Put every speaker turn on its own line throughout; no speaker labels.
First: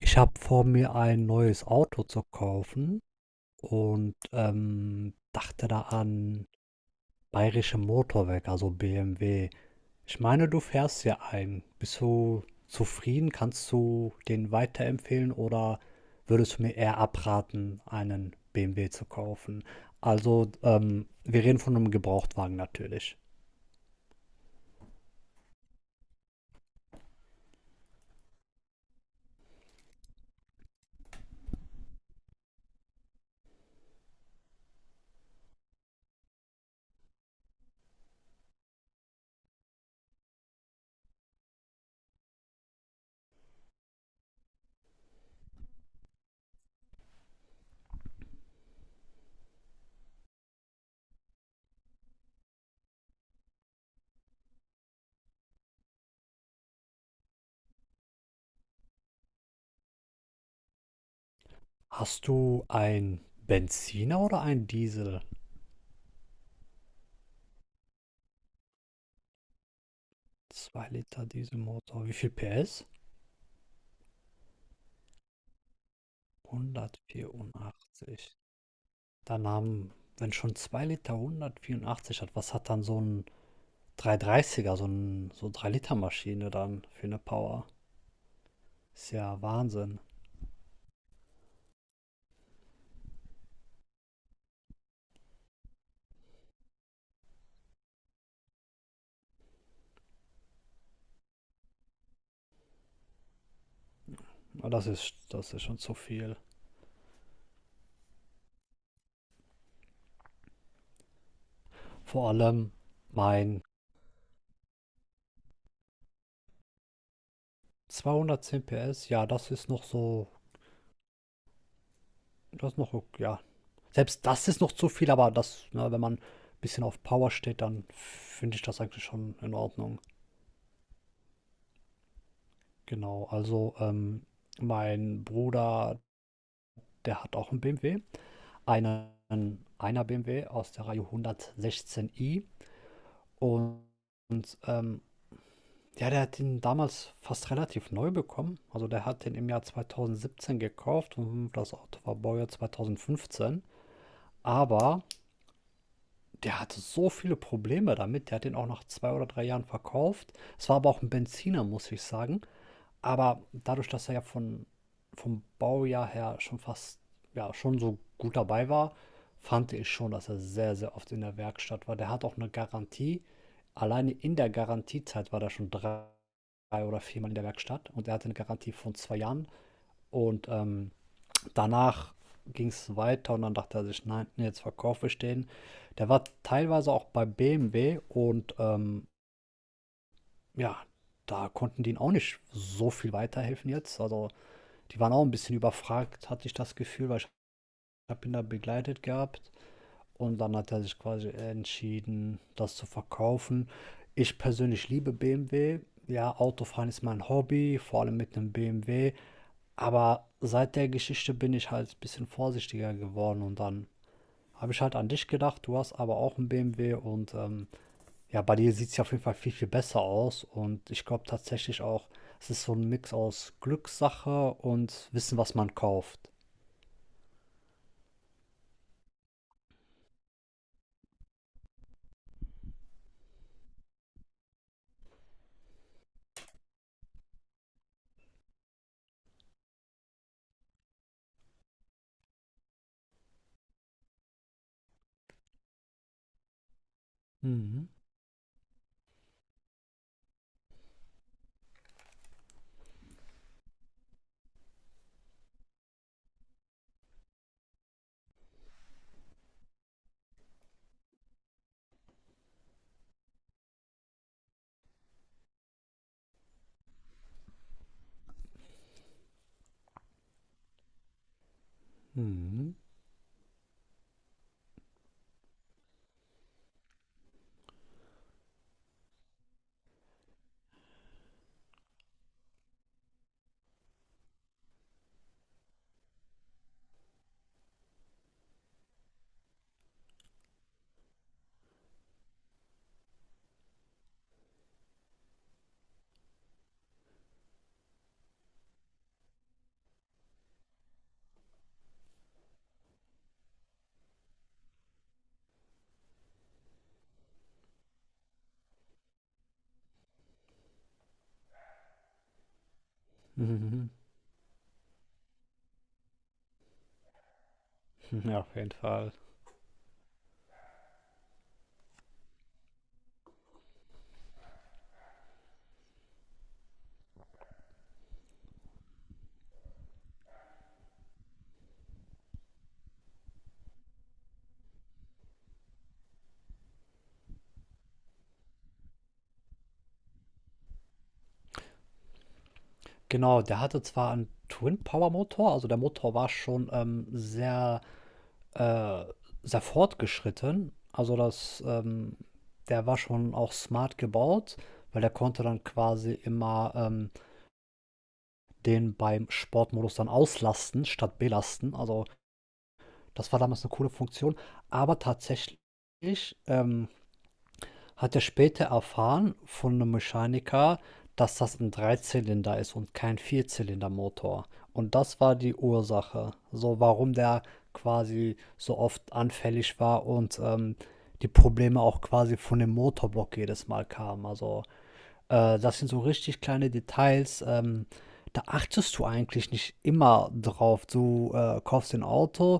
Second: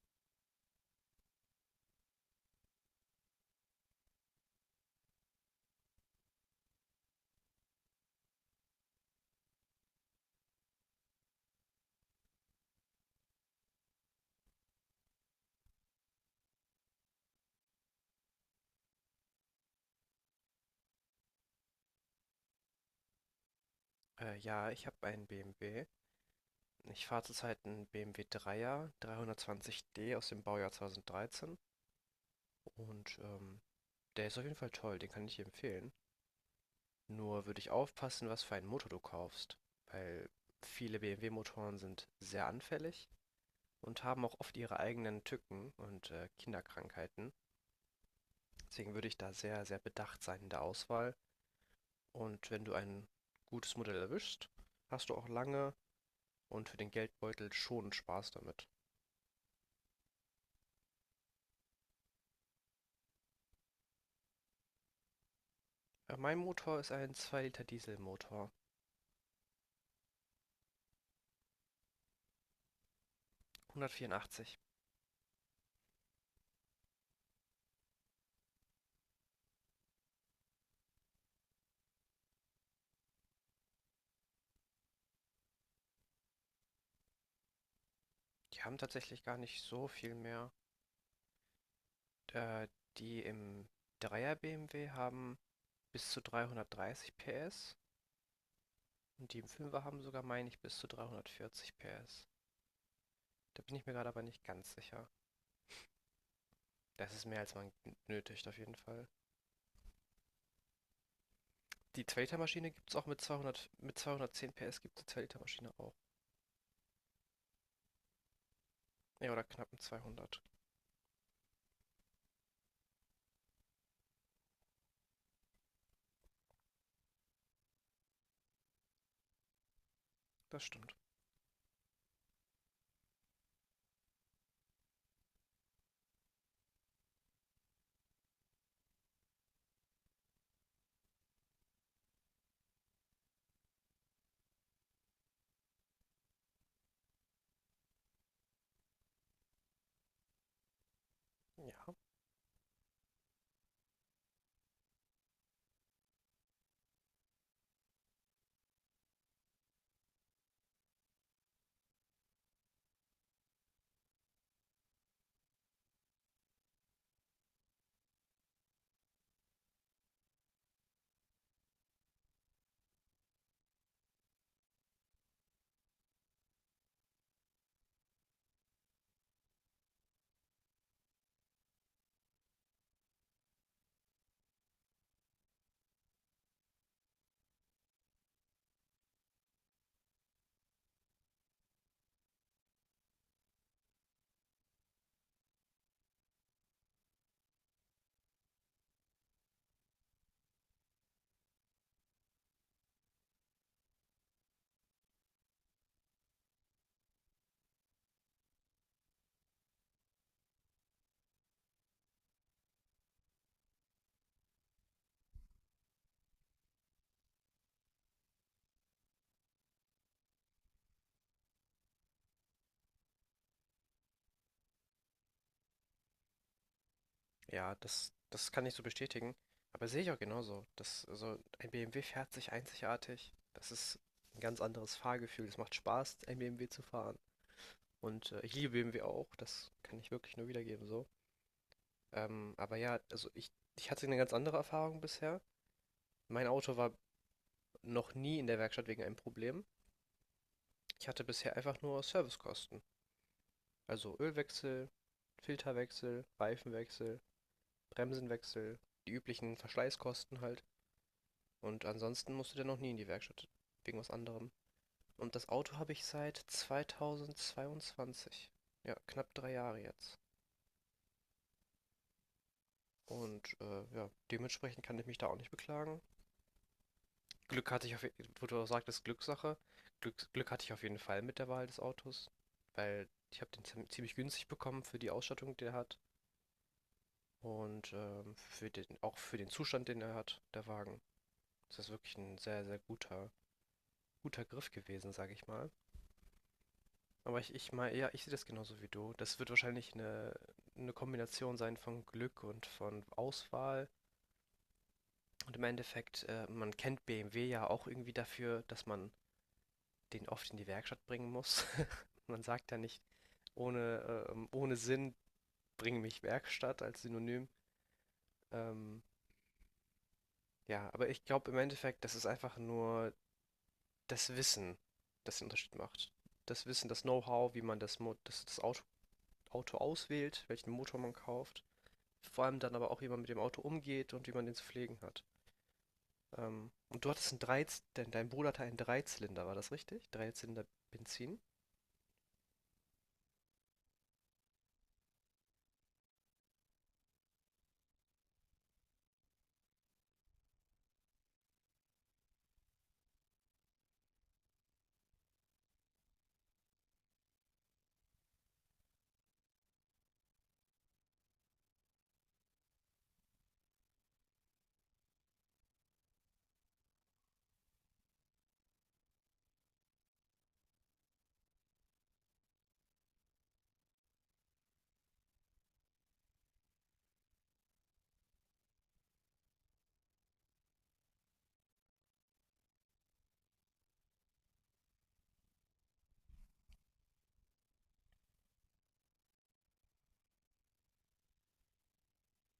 Ich habe vor, mir ein neues Auto zu kaufen und, dachte da an Bayerische Motorwerk, also BMW. Ich meine, du fährst ja einen. Bist du zufrieden? Kannst du den weiterempfehlen oder würdest du mir eher abraten, einen BMW zu kaufen? Also, wir reden von einem Gebrauchtwagen natürlich.
Ja, ich habe einen BMW. Ich fahre zurzeit einen BMW 3er, 320d aus dem Baujahr 2013. Und der ist auf jeden Fall toll, den kann ich dir empfehlen. Nur würde ich aufpassen, was für einen Motor du kaufst. Weil viele BMW-Motoren sind sehr anfällig und haben auch oft ihre eigenen Tücken und Kinderkrankheiten. Deswegen würde ich da sehr, sehr bedacht sein in der Auswahl. Und wenn du ein gutes Modell erwischst, hast du auch lange und für den Geldbeutel schon Spaß damit.
Hast du einen Benziner oder einen Diesel?
Mein Motor ist ein 2 Liter Dieselmotor.
Zwei Liter Dieselmotor. Wie viel PS?
184.
184. Dann haben, wenn schon 2 Liter 184 hat, was hat dann so ein 330, so ein so 3 Liter Maschine dann für eine Power?
Die haben
Ist
tatsächlich gar
ja
nicht so
Wahnsinn.
viel mehr. Äh, Die im 3er BMW haben bis zu 330 PS und die im Fünfer haben sogar, meine ich, bis zu 340 PS. Da bin ich mir gerade aber nicht
Aber
ganz
Das
sicher.
ist, das ist schon zu viel.
Das ist mehr, als man nötigt, auf jeden Fall. Die
Vor
2-Liter-Maschine
allem
gibt es auch mit
mein
200, mit 210 PS gibt es die 2-Liter-Maschine auch.
210 PS, ja,
Ja, oder
das ist
knappen
noch so,
200.
das ist noch, ja, selbst das ist noch zu viel, aber das, ne, wenn man ein bisschen auf Power steht, dann finde ich das eigentlich schon in Ordnung.
Das stimmt.
Genau, also mein Bruder, der hat auch einen BMW. Einer BMW aus der Reihe 116i. Und, und ja, der hat den damals fast relativ neu bekommen. Also der hat den im Jahr 2017 gekauft und das
Ja.
Auto war Baujahr 2015. Aber der hatte so viele Probleme damit. Der hat den auch nach zwei oder drei Jahren verkauft. Es war aber auch ein Benziner, muss ich sagen. Aber dadurch, dass er ja vom Baujahr her schon fast, ja, schon so gut dabei war, fand ich schon, dass er sehr, sehr oft in der Werkstatt war. Der hat auch eine Garantie. Alleine in der Garantiezeit war der schon drei oder viermal in der Werkstatt und er hatte eine Garantie von zwei Jahren. Und danach ging es weiter und dann dachte er sich, nein, nee, jetzt verkaufe ich den. Der war teilweise auch bei BMW und ja, da konnten die ihn auch nicht so viel weiterhelfen jetzt. Also die waren auch ein bisschen überfragt, hatte ich das Gefühl, weil ich habe ihn da begleitet gehabt. Und dann hat er sich quasi entschieden, das zu verkaufen. Ich persönlich liebe BMW. Ja, Autofahren ist mein Hobby, vor allem mit einem BMW. Aber seit der Geschichte bin ich halt ein bisschen vorsichtiger geworden und dann habe ich halt an dich gedacht. Du hast aber auch einen BMW und ja, bei dir sieht es ja auf jeden Fall viel, viel besser aus. Und ich glaube tatsächlich auch, es ist so ein Mix aus Glückssache und Wissen, was man kauft.
Ja, das kann ich so bestätigen. Aber sehe ich auch genauso. Also ein BMW fährt sich einzigartig. Das ist ein ganz anderes Fahrgefühl. Es macht Spaß, ein BMW zu fahren. Und ich liebe BMW auch. Das kann ich wirklich nur wiedergeben so. Aber ja, also ich hatte eine ganz andere Erfahrung bisher. Mein Auto war
Mhm.
noch nie in der Werkstatt wegen einem Problem. Ich hatte bisher einfach nur Servicekosten. Also Ölwechsel, Filterwechsel, Reifenwechsel, Bremsenwechsel, die üblichen Verschleißkosten halt. Und ansonsten musste der noch nie in die Werkstatt. Wegen was anderem. Und das Auto habe ich seit 2022. Ja, knapp 3 Jahre jetzt.
Mhm.
Und ja, dementsprechend kann ich mich da auch nicht beklagen. Glück hatte ich auf, je- Wo du auch sagtest, Glückssache. Glück hatte ich auf jeden Fall mit der Wahl des Autos, weil ich habe den ziemlich günstig bekommen für die Ausstattung, die er hat und für auch für den Zustand, den er hat, der Wagen. Das ist wirklich ein sehr, sehr guter, Griff gewesen, sage ich mal. Aber ich meine, ja, ich sehe das genauso wie du. Das wird wahrscheinlich eine Kombination sein von Glück und von Auswahl. Und im Endeffekt, man kennt BMW ja auch irgendwie dafür, dass man den oft in die Werkstatt bringen muss. Man sagt ja nicht,
Mhm.
ohne Sinn, bring mich Werkstatt als Synonym.
Ja, auf jeden
Ähm,
Fall.
ja, aber ich glaube im Endeffekt, das ist einfach nur das Wissen, das den Unterschied macht. Das Wissen, das Know-how, wie man das Auto auswählt, welchen Motor man kauft. Vor allem dann aber auch, wie man mit dem Auto umgeht und wie man den zu pflegen hat. Und du hattest einen dein Bruder hatte einen Dreizylinder, war das richtig? Dreizylinder Benzin?
Genau, der hatte zwar einen Twin-Power-Motor, also der Motor war schon sehr, äh, sehr fortgeschritten. Also der war schon auch smart gebaut, weil der konnte dann quasi immer den beim Sportmodus dann auslasten statt belasten. Also das war damals eine coole Funktion. Aber tatsächlich ähm, hat er später erfahren von 'nem Mechaniker, dass das ein Dreizylinder ist und kein Vierzylindermotor. Und das war die Ursache, so warum der quasi so oft anfällig war und, die Probleme auch quasi von dem Motorblock jedes Mal kamen. Also, das sind so richtig kleine Details. Da achtest du eigentlich nicht immer drauf. Du kaufst ein Auto,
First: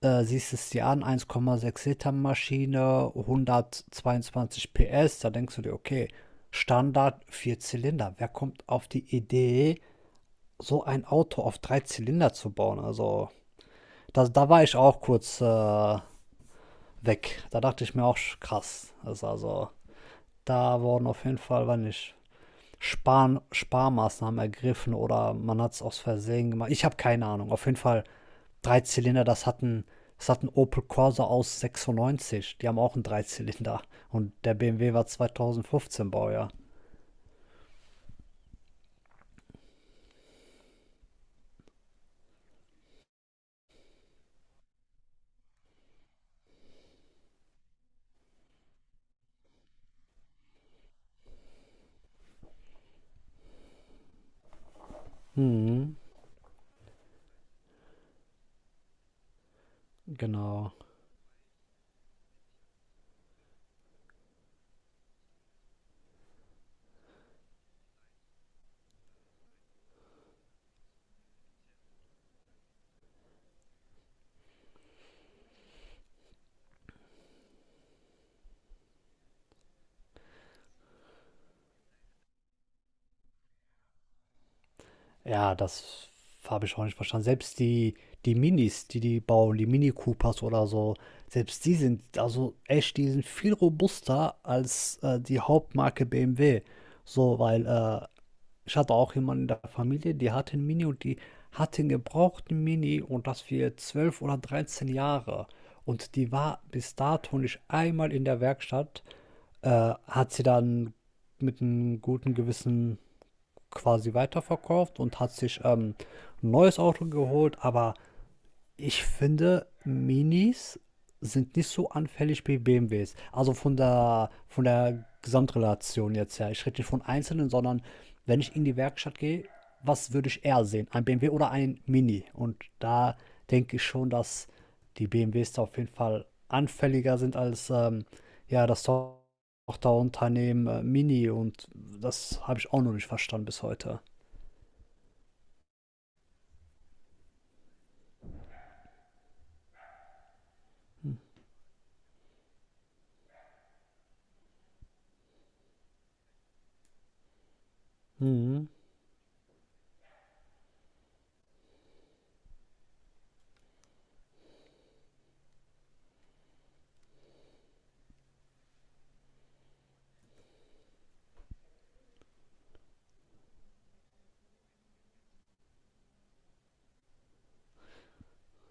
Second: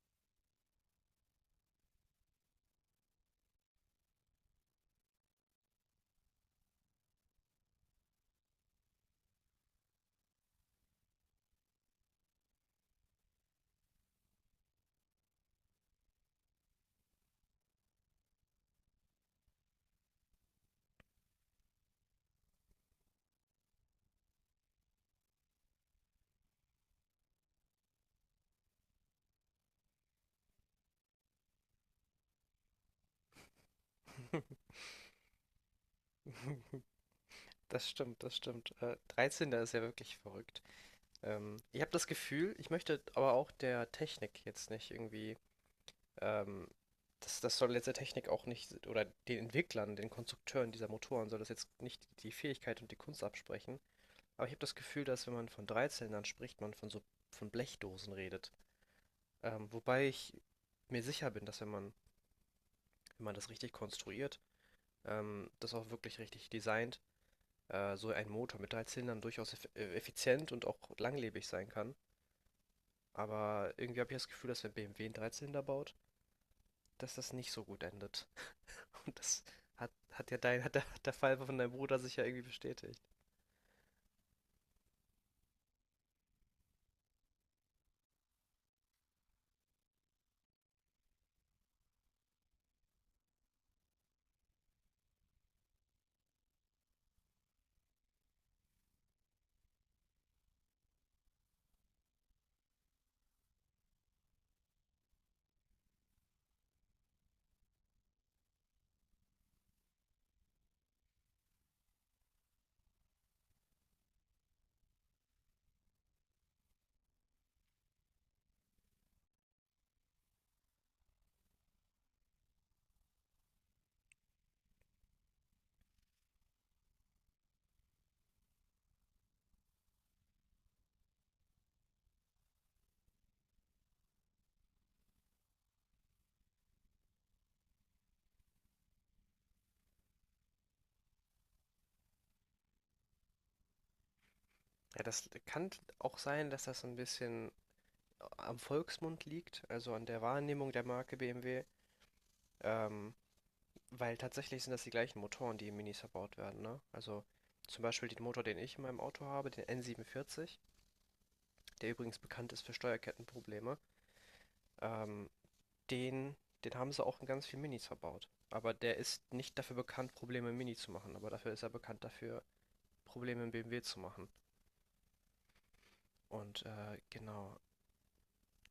siehst es dir an, 1,6 Liter Maschine, 122 PS. Da denkst du dir, okay, Standard vier Zylinder. Wer kommt auf die Idee, so ein Auto auf drei Zylinder zu bauen? Also, da war ich auch kurz weg. Da dachte ich mir auch krass. Das also, da wurden auf jeden Fall, war nicht Sparmaßnahmen ergriffen oder man hat es aus Versehen gemacht. Ich habe keine Ahnung. Auf jeden Fall drei Zylinder, das hat ein Opel Corsa aus 96. Die haben auch einen Dreizylinder. Und der BMW war 2015 Baujahr.
Das stimmt, das stimmt. 13, ist ja wirklich verrückt. Ich habe das Gefühl, ich möchte aber auch der Technik jetzt nicht irgendwie, ähm, das soll jetzt der Technik auch nicht, oder den Entwicklern, den Konstrukteuren dieser Motoren soll das jetzt nicht die Fähigkeit und die Kunst absprechen. Aber ich habe das Gefühl, dass wenn man von
Mhm,
Dreizylindern spricht, man von so von Blechdosen redet. Wobei ich
genau.
mir sicher bin, dass wenn man das richtig konstruiert, das auch wirklich richtig designt, so ein Motor mit drei Zylindern durchaus effizient und auch langlebig sein kann. Aber irgendwie habe ich das Gefühl, dass wenn BMW einen Dreizylinder baut, dass das nicht so gut endet. Und das hat ja dein, hat der Fall von deinem Bruder sich ja irgendwie bestätigt.
Ja, das habe ich auch nicht verstanden. Selbst die Minis, die die bauen, die Mini Coopers oder so, selbst die sind, also echt, die sind viel robuster als die Hauptmarke BMW. So. Weil Ich hatte auch jemanden in der Familie, die hatte 'n Mini und die hatte 'n gebrauchten Mini und das für 12 oder 13 Jahre. Und die war bis dato nicht einmal in der Werkstatt, äh, hat sie dann mit einem guten Gewissen quasi weiterverkauft und hat sich, 'n neues Auto geholt, aber ich finde, Minis sind nicht so anfällig wie BMWs. Also von der Gesamtrelation jetzt her. Ich rede nicht von einzelnen, sondern wenn ich in die Werkstatt gehe, was würde ich eher sehen? Ein BMW oder ein Mini? Und da denke ich schon, dass die BMWs da auf jeden Fall anfälliger sind als ja, das Tochterunternehmen Mini. Und das habe ich auch noch nicht verstanden bis heute.
Ja, das kann auch sein, dass das ein bisschen am Volksmund liegt, also an der Wahrnehmung der Marke BMW. Ähm, Weil tatsächlich sind das die gleichen Motoren, die in Minis verbaut werden, ne? Also zum Beispiel den Motor, den
Mhm.
ich in meinem Auto habe, den N47, der übrigens bekannt ist für Steuerkettenprobleme, ähm, den, den haben sie auch in ganz vielen Minis verbaut. Aber der ist nicht dafür bekannt, Probleme im Mini zu machen, aber dafür ist er bekannt dafür, Probleme im BMW zu machen. Und genau.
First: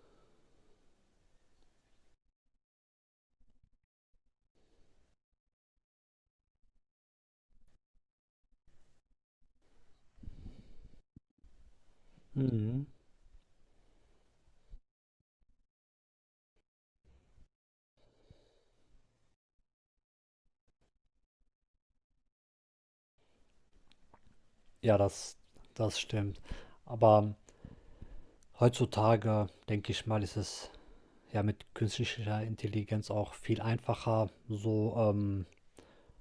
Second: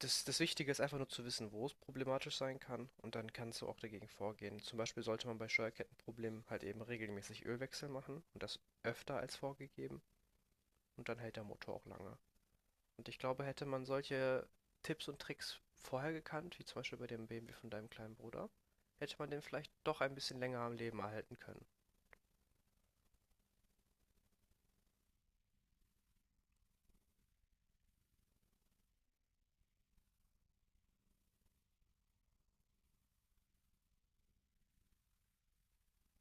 Das Wichtige ist einfach nur zu wissen, wo es problematisch sein kann und dann kannst du auch dagegen vorgehen. Zum Beispiel sollte man bei Steuerkettenproblemen halt eben regelmäßig Ölwechsel machen und das öfter als vorgegeben. Und dann hält der Motor auch lange.
Mhm.
Und ich glaube, hätte man solche Tipps und Tricks vorher gekannt, wie zum Beispiel bei dem BMW von deinem kleinen Bruder, hätte man den vielleicht doch ein bisschen länger am Leben erhalten können.
Ja, das stimmt. Aber heutzutage, denke ich mal, ist es ja mit künstlicher Intelligenz auch viel einfacher, so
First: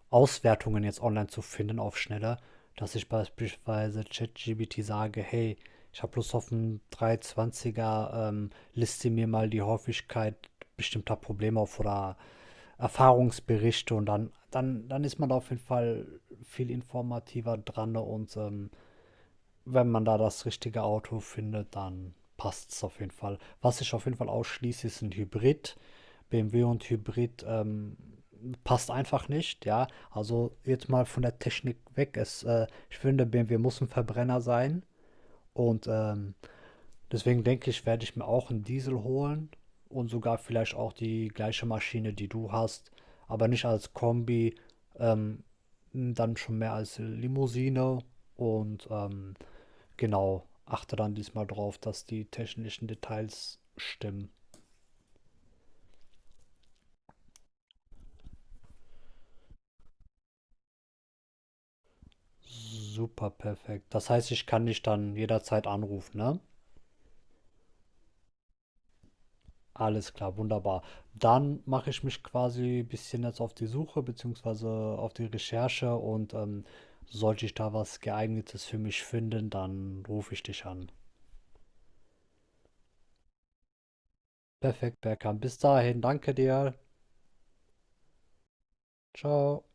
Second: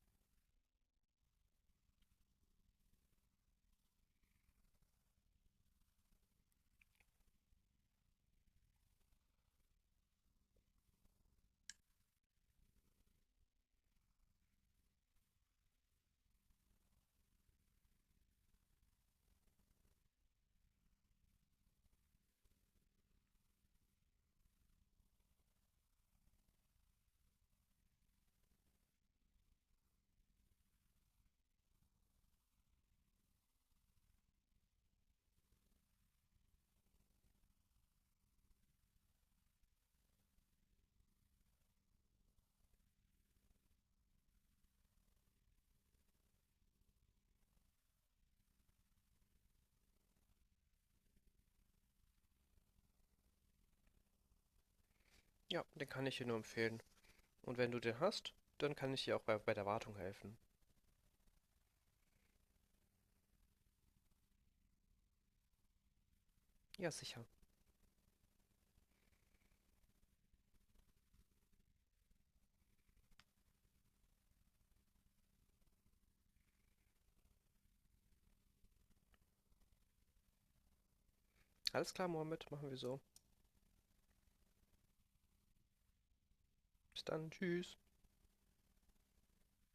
Auswertungen jetzt online zu finden auf schneller, dass ich beispielsweise ChatGPT sage, hey, ich habe Lust auf einen 320er, liste mir mal die Häufigkeit bestimmter Probleme auf oder Erfahrungsberichte und dann ist man da auf jeden Fall viel informativer dran ne, und wenn man da das richtige Auto findet, dann passt es auf jeden Fall. Was ich auf jeden Fall ausschließe, ist ein Hybrid. BMW und Hybrid passt einfach nicht, ja. Also jetzt mal von der Technik weg. Ich finde, BMW muss ein Verbrenner sein. Und deswegen denke ich, werde ich mir auch einen Diesel holen und sogar vielleicht auch die gleiche Maschine, die du hast, aber nicht als Kombi, ähm, dann schon mehr als Limousine und genau, achte dann diesmal drauf, dass die technischen Details stimmen.
Ja, den kann ich dir nur empfehlen. Und wenn du den hast, dann kann ich dir auch bei der Wartung helfen.
Super perfekt. Das heißt, ich kann dich dann jederzeit anrufen, ne?
Ja, sicher.
Alles klar, wunderbar. Dann mache ich mich quasi ein bisschen jetzt auf die Suche beziehungsweise auf die Recherche und sollte ich da was Geeignetes für mich finden, dann rufe ich dich an.
Alles klar, Mohammed, machen wir so.
Perfekt, Berkan. Bis dahin, danke dir.
Bis dann, tschüss.
Ciao.